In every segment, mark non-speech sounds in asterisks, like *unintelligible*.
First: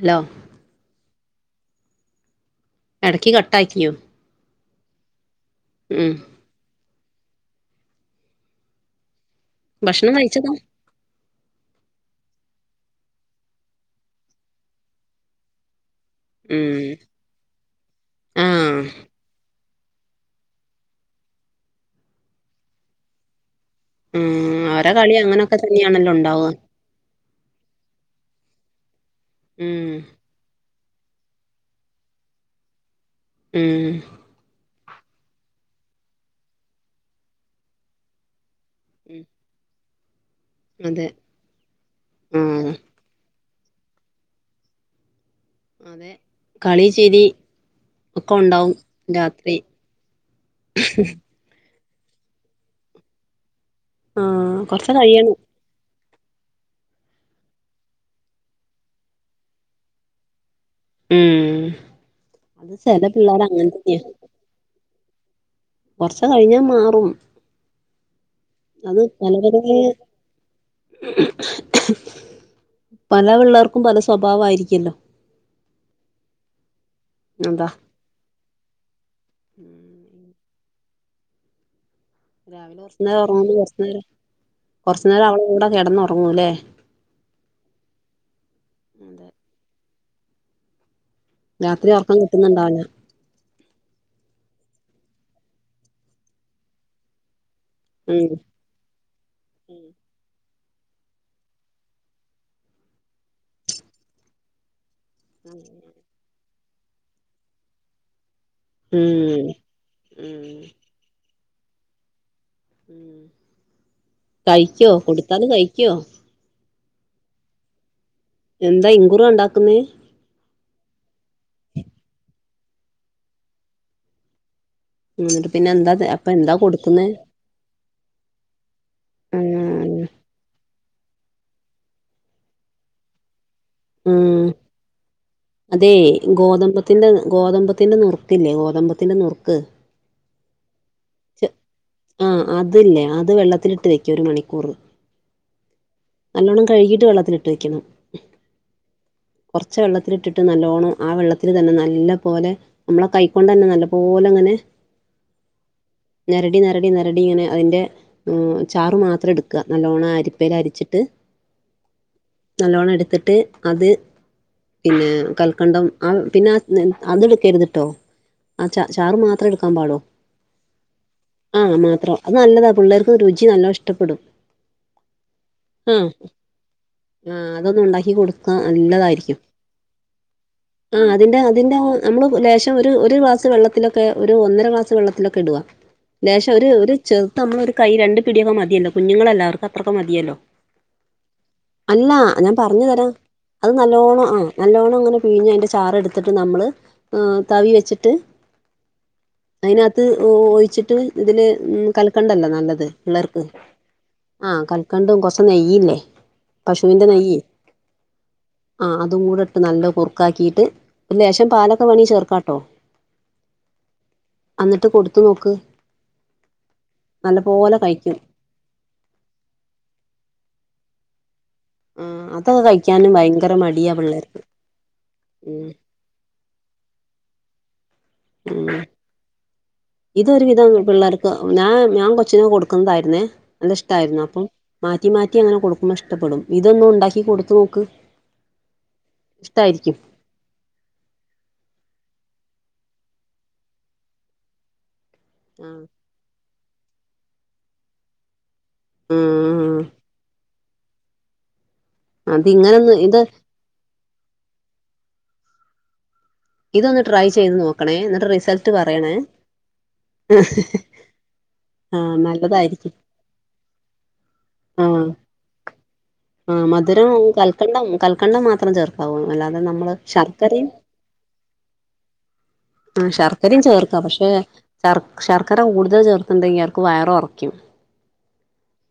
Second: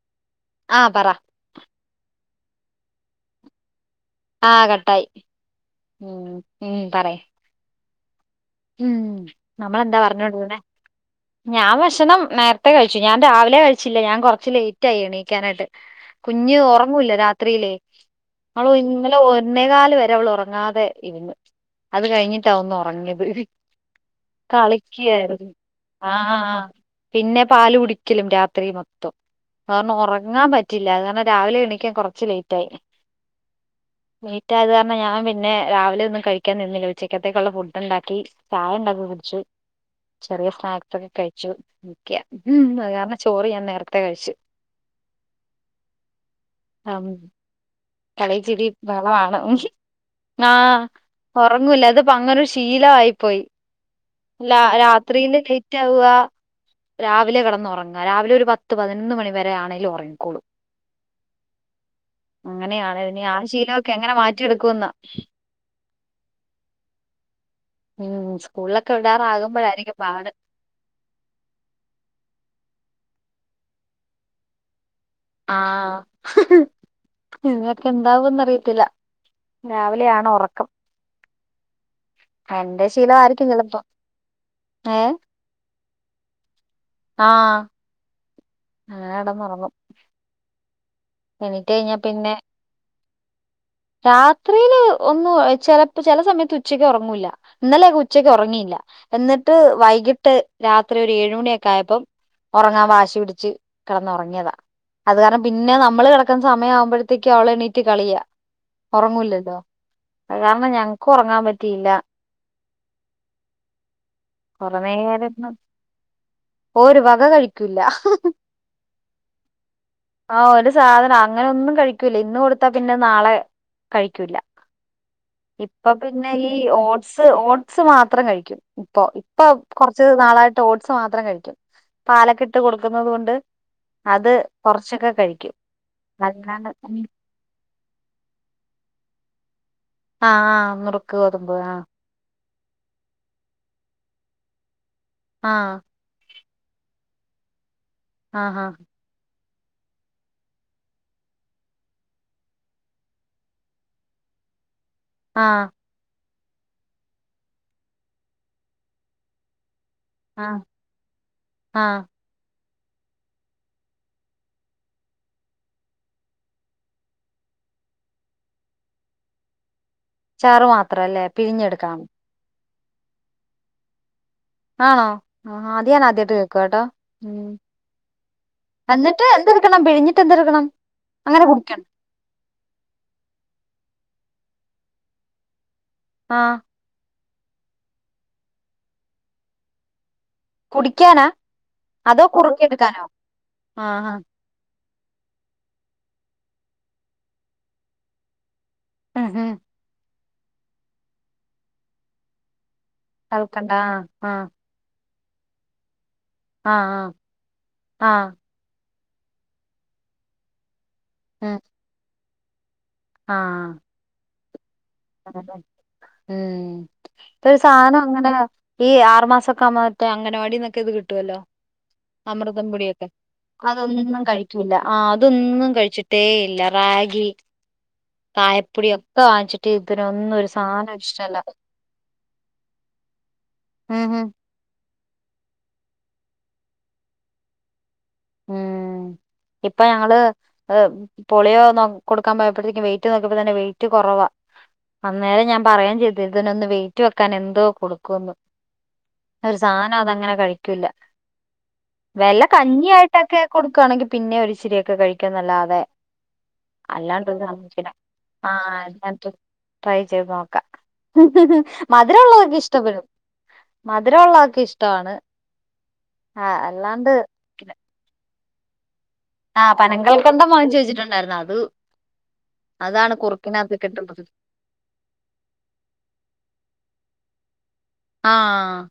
Hello ആ പറ. ഇടക്ക് കട്ടാക്കിയോ. ആകട്ടായി ഉം ഉം പറയ്. ഉം നമ്മളെന്താ ഭക്ഷണം കഴിച്ചതാ പറഞ്ഞോണ്ട്ന്നെ ഞാൻ ഭക്ഷണം. നേരത്തെ കഴിച്ചു ഞാൻ രാവിലെ കഴിച്ചില്ലേ ഞാൻ കൊറച്ച് ലേറ്റ് ആയി എണീക്കാനായിട്ട്. കുഞ്ഞ് ഉം ഉറങ്ങുല്ല രാത്രിയിലേ അവൾ ആഹ് ഇന്നെലെ. ഒന്നെകാല് വരെ അവള് ഉറങ്ങാതെ ഇര് ന്ന് അത് കഴിഞ്ഞിട്ടാ ഒന്ന് ഉറങ്ങിയത്. ഉം അവരെ കളി കളിക്കയായിരുന്നു അങ്ങനൊക്കെ തന്നെയാണല്ലോ ആ ആ ഉണ്ടാവ ആ പിന്നെ പാല് കുടിക്കലും രാ രാത്രി മൊത്തം ഉം കാരണം ഉറങ്ങാൻ പറ്റില്ല അത് കാരണം രാവിലെ എണിക്കാൻ കുറച്ച് ലേറ്റ ആയി. ഉം. ലേറ്റ് ആയത് ഞാൻ പിന്നെ രാവിലെ ഒന്നും കഴിക്കാൻ നിന്നില്ല ഉച്ചിക്കത്തേക്കുള്ള ഫുഡ് ഉണ്ടാക്കി. ചായ ഉണ്ടാക്കി ഉം കുടിച്ചു ചെറിയ സ്നാക്സ് അതെ ഒക്കെ കഴിച്ചു നിക്ക ഹും ആഹ് അത്‌ കാരണ ചോറ് ഞാൻ നേരത്തെ കഴിച്ചു. അതെ കളി ഉം, ചിരി. ഒക്കെ കളി ചിരി ഉണ്ടാവും ബഹളം ആണ് രാത്രി ഹും ആ കൊറ ഉറങ്ങുല്ല അത് പങ്ങനെ ഒരു ശീലമായി പോയി ആഹ് കൊറച്ച് കഴിയണം രാത്രിയില് ലേറ്റ് ആവുക. രാവിലെ കിടന്ന് ഉറങ്ങാ രാവിലെ ഒരു പത്ത് പതിനൊന്ന് മണി വരെ ആണെങ്കി ലും ഉറങ്ങിക്കോളൂ. ഉം അത് അങ്ങനെയാണ് ചെല ഇനി ആ പിള്ളേർ അങ്ങനെ ശീലമൊക്കെ എങ്ങനെ മാറ്റിെടുക്കുംന്ന. കൊറച്ച കഴിഞ്ഞാ മാറും. ഉം സ്കൂളൊക്കെ അത് പല പല വിടാറാകുമ്പോഴായിരിക്കും പാട്. പല പിള്ളേർക്കും പല സ്വഭാവ ആയിരിക്കല്ലോ... ആഹ.. അതാ ഇന്ന് ഇപ്പോ എന്താവുംന്ന് അറിയത്തില്ല രാവിലെയ ഉം. ആണ ഉറക്കം.. രാവിലെ എന്റെ കുറച്ചു നേരം ശീലമായിരിക്കും ഉറങ്ങു ചിലപ്പോ ന്നതോണ്ട് ഏ പ്രശ്നം ഇല്ലാ കുറച്ചു നേരം അവിടെ കിടന്ന് ഉറങ്ങൂല്ലേ... ആഹ കിടന്ന് ഇറങ്ങും.... രാത്രി കഴിഞ്ഞാ ഉർക്കം പിന്നെ കിട്ടുന്നുണ്ടാവില്ല... രാത്രിയില് ഒന്നും ചിലപ്പോ ചില സമയത്ത് ഉച്ചക്ക് ഉറങ്ങൂല്ല... ഇന്നലെ ഉം ഉച്ചക്ക് ഉറങ്ങിയില്ല എന്നിട്ട് വൈകിട്ട്... രാത്രി ഒരു ഏഴ മണിയൊക്കെ ആയപ്പം ഉറങ്ങാൻ വാശി പിടിച്ച് കിടന്ന ഉറങ്ങിയതാ... അത് കാരണം പിന്നെ നമ്മള് കിടക്കുന്ന സമയം ആവുമ്പോഴത്തേക്കും അവള് എണീറ്റ് കളിയാ.. ഉറങ്ങൂലല്ലോ ഉം അ കാരണം ഞങ്ങക്കും ഉറങ്ങാൻ പറ്റിയില്ല... ഉം കൊറേ കഴിക്കോ നേരം കൊടുത്താല് കഴിക്കോ.. ഭക്ഷണം കഴിക്കുലാ... എന്താ ഇൻകുറു ഇണ്ടാക്കുന്നേ.. ആ ഒരു സാധനം അങ്ങനെ ഒന്നും കഴിക്കൂല ഇന്ന് കൊടുത്താ പിന്നെ നാളെ കഴിക്കൂല്ല.. ഉം ഇപ്പൊ പിന്നെ ഈ ഓട്സ് ഓട്സ് മാത്രം കഴിക്കും ഇപ്പൊ ഇപ്പൊ ക്കെർ.. ഉം കുറച്ച് നാളായിട്ട് ഓട്സ് മാത്രം കഴിക്കും പാലക്കെ ഇട്ട് കൊടുക്കുന്നത് കൊണ്ട് ഉം അത്.. കൊറച്ചൊക്കെ കഴിക്കും അതെ അല്ലാണ്ട് ഉം. ഗോതമ്പത്തിൻന്റെ ഗോതമ്പ.. ഗോതമ്പത്തിന്റെ നൂർക്ക്ല്ലേ ഗോതമ്പത്തിന്റെ നൂർക്ക്.. ആഹ് ആ നുറുക്ക് ഗോതമ്പ് ആ.. അദ്ലേ അത് വെള്ളത്തിലിട്ട് വെക്കാ ഒരു മണിക്കൂർ.. ആഹ... നല്ലോണ്ണം കഴുകിട്ട് വെള്ളത്തിൽ ഇട്ട് വെക്കണം.. ആ ആ കുറച്ച വെള്ളത്തിലിട്ടിട്ട് നല്ലോണ്ണം ആ വെള്ളത്തിൽ തന്നെ നല്ല പോലെ നമ്മളെ കൈക്കൊണ്ട് തന്നെ നല്ല പോലെ.... അങ്ങനെ.. ആ ഞരടി ഞരടി ഞരടി ഇങ്ങനെ അതിന്റെ ചാറ്മാത്രം എടുക്ക നല്ലോണം ആ അരിപ്പയിൽ അരിച്ചിട്ട് ആ നല്ലോ ണം എടുത്തിട്ട് അത് പിന്നെ കൽക്കണ്ടം ആ ആ ച ചാറ് മാത്രം എടുക്കാൻ പാടോ ചാറ് മാത്രം അല്ലേ ആ പിഴിഞ്ഞെടുക്കാം മാത്രം അത് നല്ലതാ പിള്ളേർക്ക് രുചി നല്ലോ ആണോ അത് ആ ഞാൻ ആദ്യായിട്ട് കേൾക്കുവാ കേട്ടോ ആ ഉം അതൊന്നും ഉണ്ടാക്കി കൊടുക്ക നല്ലതായിരിക്കും എന്നിട്ട് എന്തെടുക്കണം പിഴിഞ്ഞിട്ട് എന്തെടുക്കണം ആ അതിന്റെ അങ്ങനെ അതിന്റെ കുടിക്കണം നമ്മള് ലേശം ഒരു ഗ്ലാസ് വെള്ളത്തിലക്കെ ഒ ഒരു ഒന്നര ക്ലാസ് വെള്ളത്തിലൊക്കെ ഇടുവാ ആ ചെറുത് നമ്മൾ ഒരു കൈ രണ്ട് പിടി കുടിക്കാനാ അല്ല അതോ ഞാൻ പറഞ്ഞു കുറുക്കിയെടുക്കാനോ തരാം അത് നല്ലോണം ആ നല്ലോണം അ പിഴി ഞ്ഞ്അതിന്റെ ചാറ എടുത്തിട്ട് നമ്മള് തവി വെച്ചിട്ട് ഉം ഉം അതിനകത്ത് ഒഴിച്ചിട്ട് ഇതില് കൽക്കണ്ടല്ലോ നല്ലത് പിള്ളേർക്ക് കലക്കണ്ട ആ ആ ആകൽക്കണ്ടം കൊറച് നെയ്യയില്ലേ ആ ആ ആ ആ അതും കൂടെ ഇട്ട് നല്ല കുറുക്കാക്കിയിട്ട് ഒരു ലേശം പാലൊക്കെ വേണങ്കി ചേർക്കാട്ടോ ആ കൊടുത്തു നോക്ക് ഉം ഇപ്പൊ ഒരു നല്ലപോലെ സാധനം കഴിക്കും അങ്ങനെ ഈ ആറുമാസംഒക്കെ ആവുമ്പോ അങ്ങനവാടി ആ അതൊക്കെ കഴിക്കാനും ഭയങ്കര മടിയാണ് അതൊന്നും പിള്ളേർക്ക് കഴിക്കൂല്ല ആ അതൊന്നും കഴിച്ചിട്ടേ ഇല്ല റാഗി കായപ്പടി ഒക്കെ വാങ്ങിച്ചിട്ട ഇതൊരു വിധം പിള്ളേർക്ക് ഞാൻ ഞാൻ കൊച്ചിനെ കൊടുക്കുന്നതായിുന്നേ നല്ല ഉം ഇഷ്ടായിരുന്നു ഉം അപ്പം മാറ്റി മാറ്റി അങ്ങനെ കൊടുക്കുമ്പോ ഇഷ്ടപ്പെടും ഇതൊന്നും ഉണ്ടാക്കി കൊടുത്തു നോക്ക് ഉം ഇപ്പൊ ഇഷ്ടായിരിക്കും ഞങ്ങള് പോളിയോ നോ കൊടുക്കാൻ പോ യപ്പോഴത്തേക്കും വെയ്റ്റ് നോക്കിയപ്പോ തന്നെ വെയ്റ്റ് കുറവ അന്നേരം ഞാൻ ആഹ് പറയേയും ചെയ്ത് അതിനൊന്ന് വെയിറ്റ് വെക്കാൻ എന്തോ കൊടുക്കുന്ന് ഒരു ഉം സാധനം അതങ്ങനെ കഴിക്ക ക്കൂല്ല വല്ല അതിങ്ങനൊന്ന് ഇത് കഞ്ഞിയായിട്ടൊക്കെ കൊടുക്കുവാണെങ്കിൽ ഇച്ചിരിയൊക്കെ കഴിക്കുന്നല്ലാതെ ഇതൊന്ന് ട്രൈ ചെയ്ത് നോക്കണേ എന്നിട്ട് റിസൾട്ട് ആഹ് പറയണേ അല്ലാണ്ട് ട്രൈ ചെയ്ത് നോക്കാ ആഹ് മധുരം ഉള്ളതൊക്കെ നല്ലതായിരിക്കും ഇഷ്ടപ്പെടും മധുരം ഉള്ളൊക്കെ ഇഷ്ടാണ് ആ മധുരം കൽക്കണ്ടം കൽക്കണ്ടം മാത്രം ചേർ ക്കാവു അല്ലാതെ ആഹ് നമ്മള് പനങ്കൽക്കണ്ടം ശർക്കരയും വാങ്ങിച്ചു വെച്ചിട്ടുണ്ടായിരുന്നു അത് ആ അതാണ് ശർക്കരയും കുറുക്കിനകത്തൊക്കെ ചേർക്കാം ഇട്ട് പക്ഷെ ശർ ശർക്കര കൂടുതൽ ചേർത്തുണ്ടെങ്കിൽ അവർക്ക് വയറ് കൊറ ക്കും ആ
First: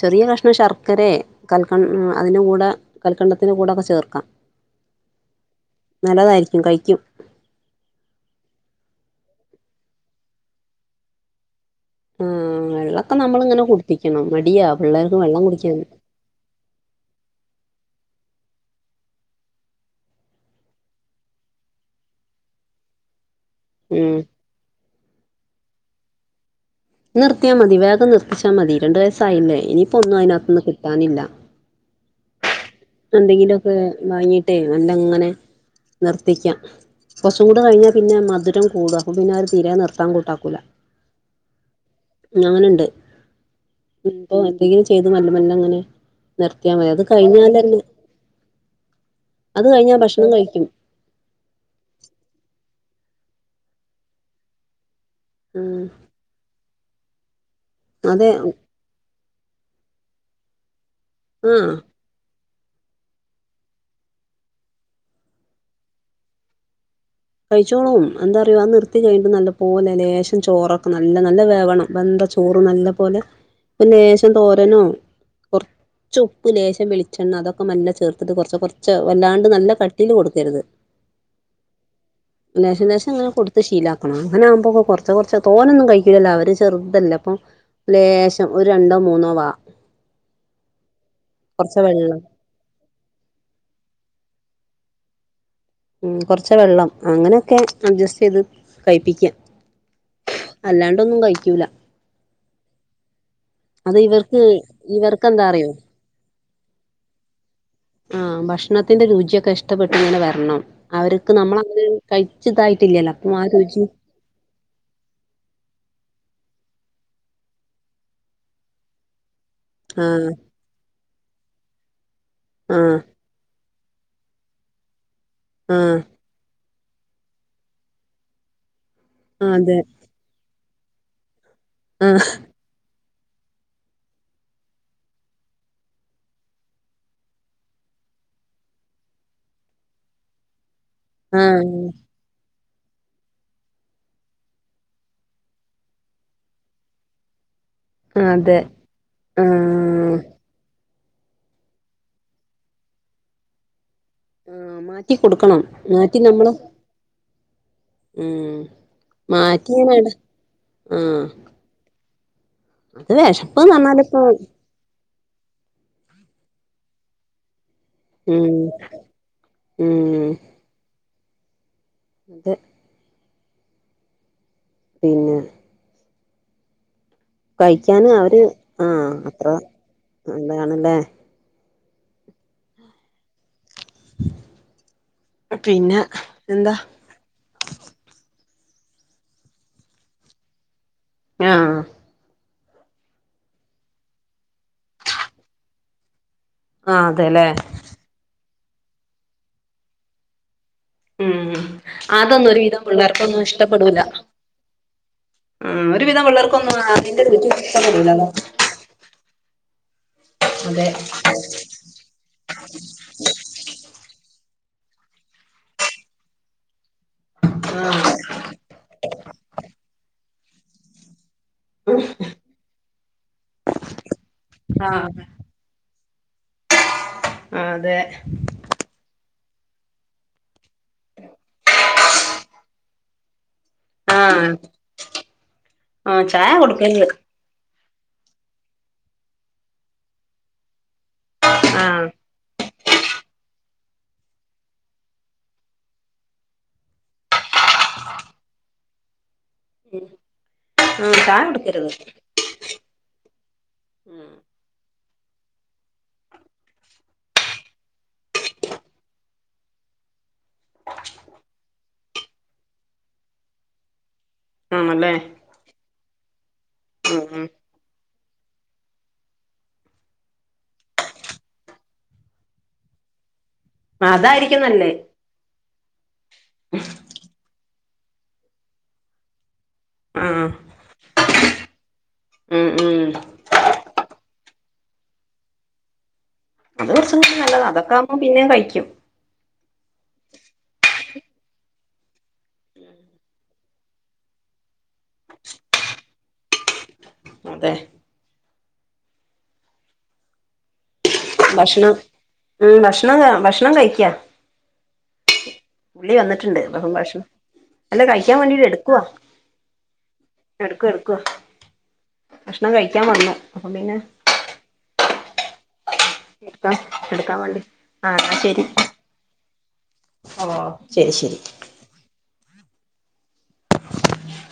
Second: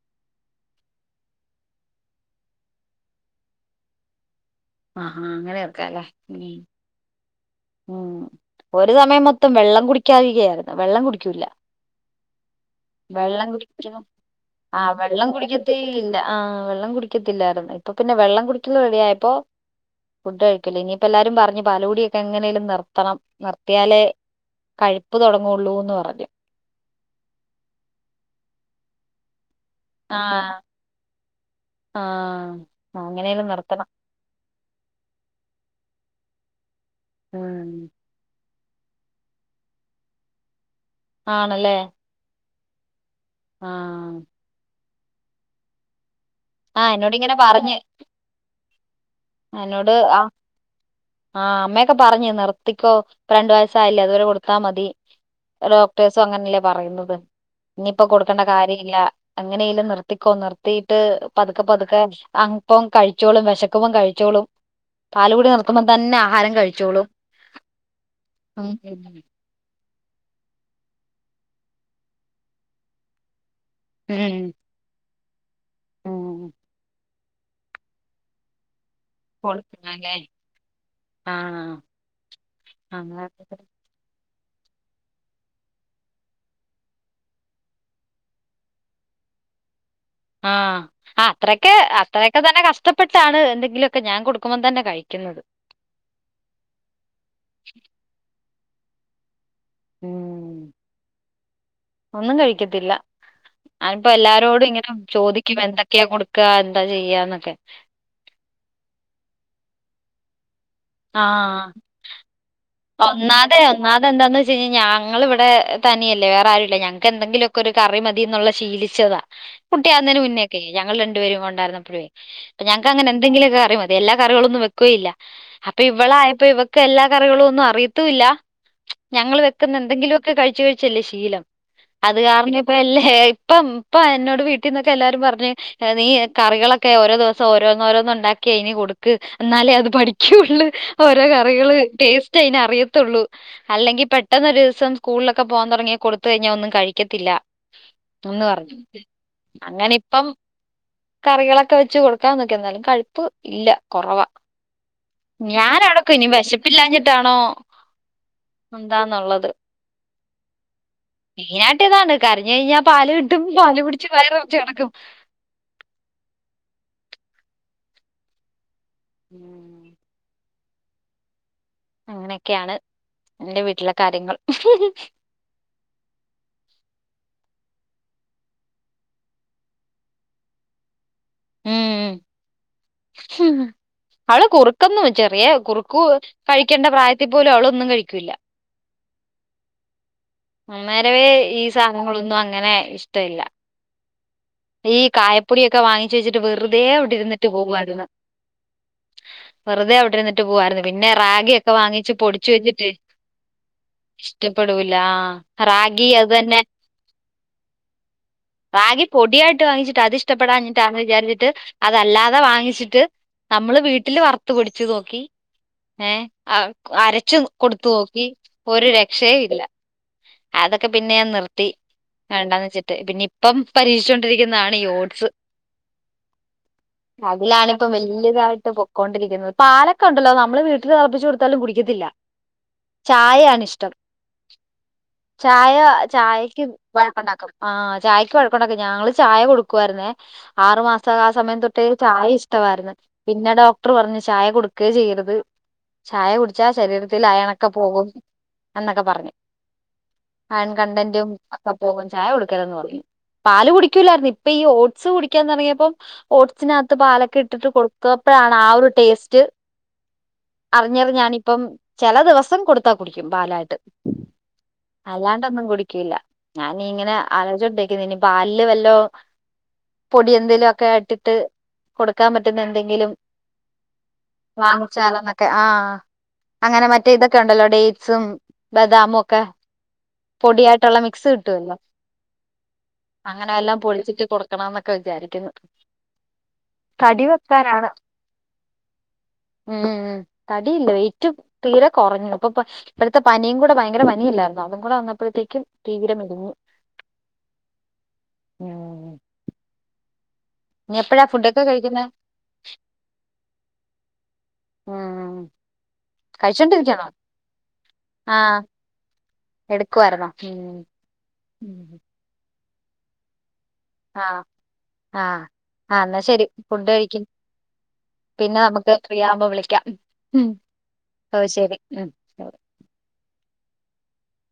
ചെറിയ കഷ്ണം ശർക്കരെ കൽക്ക അതിന്റെ കൂടെ കൽക്കണ്ടത്തിന്റെ കൂടെ ഒക്കെ ചേർക്കാം ആ ആ അങ്ങനെ ചേർക്കല്ലെ ഉം നല്ലതായിരിക്കും കഴിക്കും ഉം ഒരു സമയം മൊത്തം വെള്ളം കുടിക്കാവുകയായിരുന്നു വെള്ളം കുടിക്കൂല്ല ആ വെള്ളം കുടിക്കണം ആഹ് പിള്ളേർക്ക് വെള്ളം കുടിക്കത്തേ കുടിക്കാൻ ഇല്ല ആ വെള്ളം കുടിക്കത്തില്ലായിരുന്നു ഇപ്പം പിന്നെ വെള്ളം കുടിക്കല് റെഡിയായപ്പോ ഫുഡ് കഴിക്കല് ഇനിയിപ്പ എല്ലാരും പറഞ്ഞു പാല് കൂടിയൊക്കെ എങ്ങനേലും നിർത്തണം നിർത്തിയാലേ ഉം കഴിപ്പ് തുടങ്ങുള്ളൂന്ന് പറഞ്ഞു നിർത്തിയാ മതി വേഗം നിർത്തിച്ചാ മതി രണ്ടു വയസ്സായില്ലേ ഇനിയിപ്പോ ഒന്നും അതിനകത്തുനിന്ന് കിട്ടാനില്ല ആ എന്തെങ്കിലുമൊക്കെ വാങ്ങിട്ടേ മെല്ലങ്ങനെ നിർത്തിക്കാം കുറച്ചും കൂടെ ഉം കഴിഞ്ഞാൽ പിന്നെ മധുരം കൂടും അപ്പൊ പിന്നെ അവര് തിരെ നിർത്താൻ കൂട്ടാക്കൂല ആണല്ലേ അങ്ങനുണ്ട് ആഹ് ഇപ്പൊ എന്തെങ്കിലും ചെയ്ത് മെല്ലെ മെല്ലെ അങ്ങനെ നിർത്തിയാ മതി ആഹ് അത് എന്നോട് ഇങ്ങനെ കഴിഞ്ഞാൽന്നെ പറഞ്ഞ് എന്നോട് കഴിഞ്ഞാൽ ആ ഭക്ഷണം കഴിക്കും ആ അമ്മയൊക്കെ പറഞ്ഞ് നിർ ത്തിക്കോ ഇപ്പ രണ്ട് വയസ്സ് ആയില്ലേ അതുവരെ കൊടുത്താ മതി ഉം ഡോക്ടേഴ്സും അങ്ങനെല്ലേ പറയുന്നത്. ഇനിയിപ്പോ അതെ കൊടുക്കേണ്ട കാര്യം ഇല്ല എങ്ങനെലും നിർത്തിക്കോ നിർത്തി ട്ട് പതുക്കെ ആഹ് പതുക്കെ അപ്പം കഴിച്ചോളും വിശക്കുമ്പം കഴി ച്ചോളും പാല് കുടി നിർത്തുമ്പോ തന്നെ ആഹാരം കഴിച്ചോളും. കഴിച്ചോളും എന്താറിയോ ഉം അത് നിർത്തി കഴിയുമ്പം നല്ല പോലെ ലേശം ചോറൊക്കെ നല്ല നല്ല വേവണം വെന്ത ചോറ് നല്ല പോലെ പിന്നെ ലേശം ഉം തോരനോ കുറച്ച് ഉം ഉപ്പ് ലേശം വെളിച്ചെണ്ണ അതൊക്കെ നല്ല ചേർത്തിട്ട് കുറച്ച് കുറ ച്ച്‌ വല്ലാണ്ട് നല്ല കട്ടിയില് കൊടുക്കണല്ലേ കൊടുക്കരുത്. ആഹ് ലേശം ലേശം അങ്ങനെ കൊടുത്ത് ശീലാക്കണം. അങ്ങനെകുമ്പോക്കെ കുറച്ചേ കുറച്ചേ തോനൊന്നും കഴിക്കില്ലല്ലോ അവര് ചെറുതല്ലേ അപ്പൊ ലേശം ഒരു രണ്ടോ മൂന്നോ വാ ആ അത്രക്കെ കുറച്ച് വെള്ളം അത്രക്കെ തന്നെ കഷ്ടപ്പെട്ടാണ് എന്തെങ്കിലുക്കെ ഞാൻ കൊടുക് ക്കുമ്പം തന്നെ കഴിക്കുന്നത് ഉം കൊറച്ച് വെള്ളം അങ്ങനെയൊക്കെ അഡ്ജസ്റ്റ് ചെയ്ത് കഴിപ്പിക്കാ ഉം ഒന്നും കഴിക്കത്തില്ല അത് അയ്നിപ്പം ഇവർക്ക് എല്ലാരോടും ഇങ്ങനെ ഇവർക്ക് എന്താ ചോദിക്കും അറിയോ എന്തൊക്കെയാ കൊടുക്കുക എന്താ ചെയ്യാന്നൊക്കെ. ആ ഭക്ഷണത്തിന്റെ രുചിയൊക്കെ ഇഷ്ടപ്പെട്ട് ഇങ്ങനെ വരണം അവർക്ക് ആഹ് നമ്മളങ്ങനെ കഴിച്ചിതായിട്ടില്ലല്ലോ അപ്പം ആ ഒന്നാതെ രുചി ഒന്നാതെ എന്താന്ന് വെച്ച് കഴിഞ്ഞാ ഞങ്ങൾ ഇവിടെ തനിയെ ല്ലെ വേറെ ആരുല്ല ഞങ്ങക്ക് എന്തെങ്കിലൊക്കെ ഒരു കറി മതി ന്നുള്ളത് ശീലിച്ചതാ കുട്ടിയാകുന്നതിന് ആഹ് മുന്നേക്കെ ഞങ്ങൾ രണ്ടുപേരും ഒണ്ടാരുന്നപ്പഴേ ആഹ് ഞങ്ങക്കങ്ങനെ എന്തെങ്കിലൊക്കെ കറി മതി. എല്ലാ കറികളൊന്നും വെക്കുവേല്ല അപ്പൊ ആഹ് ഇവളായപ്പോ ഇവക് പ്പ എല്ലാ കറികളും ഒന്നും അറിയത്തുല്ല ഞങ്ങൾ വെക്കുന്ന അതെ എന്തെങ്കിലൊക്കെ കഴിച്ചു കഴിച്ചല്ലേ ശീലം. അത് ആഹ് കാരണം ഇപ്പ എല്ലേ ഏ ഇപ്പം ഇപ്പം എന്നോട് വീട്ടിന്നൊക്കെ എല്ലാരും പറഞ് നീ കറികളൊക്കെ ഓരോ ദിവസം ഓരോന്നോരോ ന്ന് ഒണ്ടാക്കി അതിന് കൊടുക്ക് എന്നാലേ അത് പഠിക്കുള്ളു ഓരോ ആഹ് കറികള് ടേസ്റ്റ് അയ്നറിയ ത്തുള്ളൂ അല്ലെങ്കിൽ പെട്ടെന്നൊരു ദിവസം സ്കൂളിലൊക്കെ പോകാൻ തൊടങ്ങിയ കൊടുത്ത് കഴിഞ്ഞാ ഒന്നും കഴിക്കത്തില്ല. ന്ന് അതെ പറഞ്ഞു അങ്ങനെ ആഹ് ഇപ്പം കറികളൊക്കെ വെച്ച് കൊടുക്കാന്നോക്കി എന്നാലും കഴിപ്പ് ഇല്ല. കുറവാ *unintelligible* ഞാൻ അടക്കം മാറ്റി ഇനി നമ്മള് വെശപ്പില്ലാഞ്ഞിട്ടാണോ ഉം *unintelligible* ആഹ് മെയിനായിട്ട് താണ് കരഞ്ഞ് കഴിഞ്ഞാൽ പാല് അത് കിട്ടും വിശപ്പ്ന്ന് പാല്‌ കുടിച്ച് പറഞ്ഞാലിപ്പോ വയറ് നിറച്ച് കെടക്കും. ഉം ഉം അതെ അങ്ങനെയൊക്കെയാണ് എന്റെ വീട്ടിലെ കാര്യങ്ങൾ പിന്നെ കഴിക്കാന് അവര് ആ അത്ര നല്ലതാണല്ലേ ഉം അവള് കുറുക്കൊന്നും ചെറിയ പിന്നെ കുറുക്കു എന്താ കഴിക്കേണ്ട പ്രായത്തിൽ പോലും അവളൊന്നും കഴിക്കൂല്ല. അന്നേരവേ ഈ ആഹ് സാധനങ്ങളൊന്നും അങ്ങനെ ഇഷ്ട വില്ല. ഈ കായപ്പൊടിയൊക്കെ വാങ്ങിച്ച് വെച്ചിട്ട് വെറുതെ ആഹ് അവിടെ അതെല്ലേ ഇരുന്നിട്ട് പോകുവായിരുന്നു. വെറുതെ അവിടെരിന്നിട്ട് പോവായിരുന്നു. പിന്നെ ഉം റാഗിയക്കെ വാങ്ങിച്ച് അതൊന്നും പൊടിച്ച് ഒരു വിധം വെച്ചിട്ട് പിള്ളേർക്കൊന്നും ഇഷ്ടപ്പെടൂല ഇഷ്ടപ്പെടൂല്ല റാ ഒരു വിധം പിള്ളേർക്കൊന്നും അതിന്റെ രുചി ഇഷ്ട്ടപ്പെടൂല്ലല്ലോ. റാഗി പൊടിയായിട്ട് വാങ്ങിച്ചിട്ട് അത് ഇഷ്ടപ്പെടാഞ്ഞിട്ട് അതെ ആന്ന് വിചാരിച്ചിട്ട് അതല്ലാതെ വാങ്ങിച്ചിട്ട് നമ്മള് വീട്ടില് വറുത്തുപൊടിച്ചു നോക്കി ഏ അരച്ചു കൊടുത്തു ആഹ് നോക്കി ഒരു രക്ഷയയും ഇല്ല അതൊക്കെ പിന്നെ ഞാൻ നിർത്തി ത്തി വോണ്ടാന്ന് വെച്ചിട്ട് പിന്നെ ഇപ്പം പരീക്ഷിച്ചോണ്ടിരിക്കുന്നതാണ് ഈ ആഹ് ഓഡ്സ് അതിലാണിപ്പം അതെ വല്യതായിട്ട് പൊക്കൊണ്ടിരിക്കുന്നത് പാലൊക്കെണ്ടല്ലോ നമ്മള് വീട്ടില് തിളപ്പിച്ചു കൊടുത്താലും കുടിക്കത്തില്ല ചായയാണ് ഇഷ് ടം ആഹ് ചായ ആഹ് ചായ ചായക്ക് കൊടുക്കല് വഴക്കൊണ്ടാക്കും ആ ചായക്ക് വഴക്കൊണ്ടാക്കും ഞങ്ങള് ചായ കൊടുക്കായിരുന്നേ ആറുമാസക സമയം തൊട്ടേ ആഹ് ചായ ഇഷ്ടമായിരുന്നു പിന്നെ ഡോക്ടർ പറഞ്ഞു ചായ കൊടുക്കെ ചെയ്യരുത് ചായ കുടിച്ചാ ശരീരത്തിൽ അയണൊക്കെ പോകും എന്നൊക്കെ പറഞ്ഞു അയെൺ ഉം കണ്ടന്റും ചായ ക്കെ കുടിക്കരുത് പോകും ചായ കൊടുക്കരുതെന്ന് പറഞ്ഞു പാൽ കുടിക്കൂലായിരുന്നു ഇപ്പ ഈ ഓഡ് ഓട്സ് കുടിക്കാൻ തൊടങ്ങിയപ്പം ഓട്സിനകത്ത് പാലൊക്കെ ഇട്ടിട്ട് കൊടുത്തപ്പോഴാണ് ആ ഒരു ടേസ്റ്റ് അറിഞ്ഞറിഞാനിപ്പം ചെല ദിവസം കൊടുത്താ കുടിക്കും പാലായിട്ട് ആണല്ലേ അല്ലാണ്ടൊന്നും കുടിക്കൂല്ല ഞാനീങ്ങനെ ഉം ഉം ആലോചണ്ട് ഇ പാലിൽവല്ലോ പൊടി എന്തേലൊക്കെ ഇട്ടിട്ട് കൊടുക്കാൻ പറ്റുന്ന എന്തെങ്കിലും അതായിരിക്കും നല്ലേ വാങ്ങിച്ചാലെന്നൊക്കെ ആ അങ്ങനെ മറ്റേ ഇതൊക്കെ ഉണ്ടല്ലോ ഡേയ് സും ബദാമും ഒക്കെ ആഹ് പൊടിയായിട്ടുള്ള മിക്സ് കിട്ടുല്ലോ ഉം ഉം അങ്ങനെ എല്ലാം പൊളിച്ചിട്ട് കൊടുക്കണം ന്നൊക്കെ വിചാരിക്കുന്നു അത് കുറച്ചും തടി കൂടി നല്ലതാ വെക്കാനാണ് അതൊക്കെ ആകുമ്പോം പിന്നെ കയ്ക്കും ഉം തടിയില്ല വെയ്റ്റും തീരെ കൊറഞ്ഞു അപ്പൊ ഇപ്പഴത്തെ പനിയും കൂടെ ഭയങ്കര പനി ല്ലായിരുന്നോ അതുകൂടെവന്നപ്പോഴത്തേക്കും തീരെ മെലിഞ്ഞു അതെ ഉം എപ്പഴാ ഫുഡൊക്കെ ഭക്ഷണം കഴിക്കുന്നെ ഉം ഭക്ഷണം ഭക്ഷണം കഴിക്കാ ആഹ പുള്ളി വന്നിട്ടുണ്ട് ഭക്ഷണം അല്ല കഴിക്കാൻ വേണ്ടീട്ട് എടുക്കുവാ എടുക്കുവാർന്നോ എടുക്കുവാ എടുക്കുവാ ഭക്ഷണം കഴിക്കാൻ വന്നു അപ്പൊ പിന്നെ ആഹ ആ എന്നാ ശരി എടുക്കാം ഫുഡ് കഴിക്കി എടുക്കാൻ വേണ്ടി ആഹ് എന്നാ പിന്നെ ശരി നമുക്ക് ഫ്രീ ആവുമ്പോ വിളിക്കാം ഓ ശരി ശരി ഓ ശെരി *unintelligible*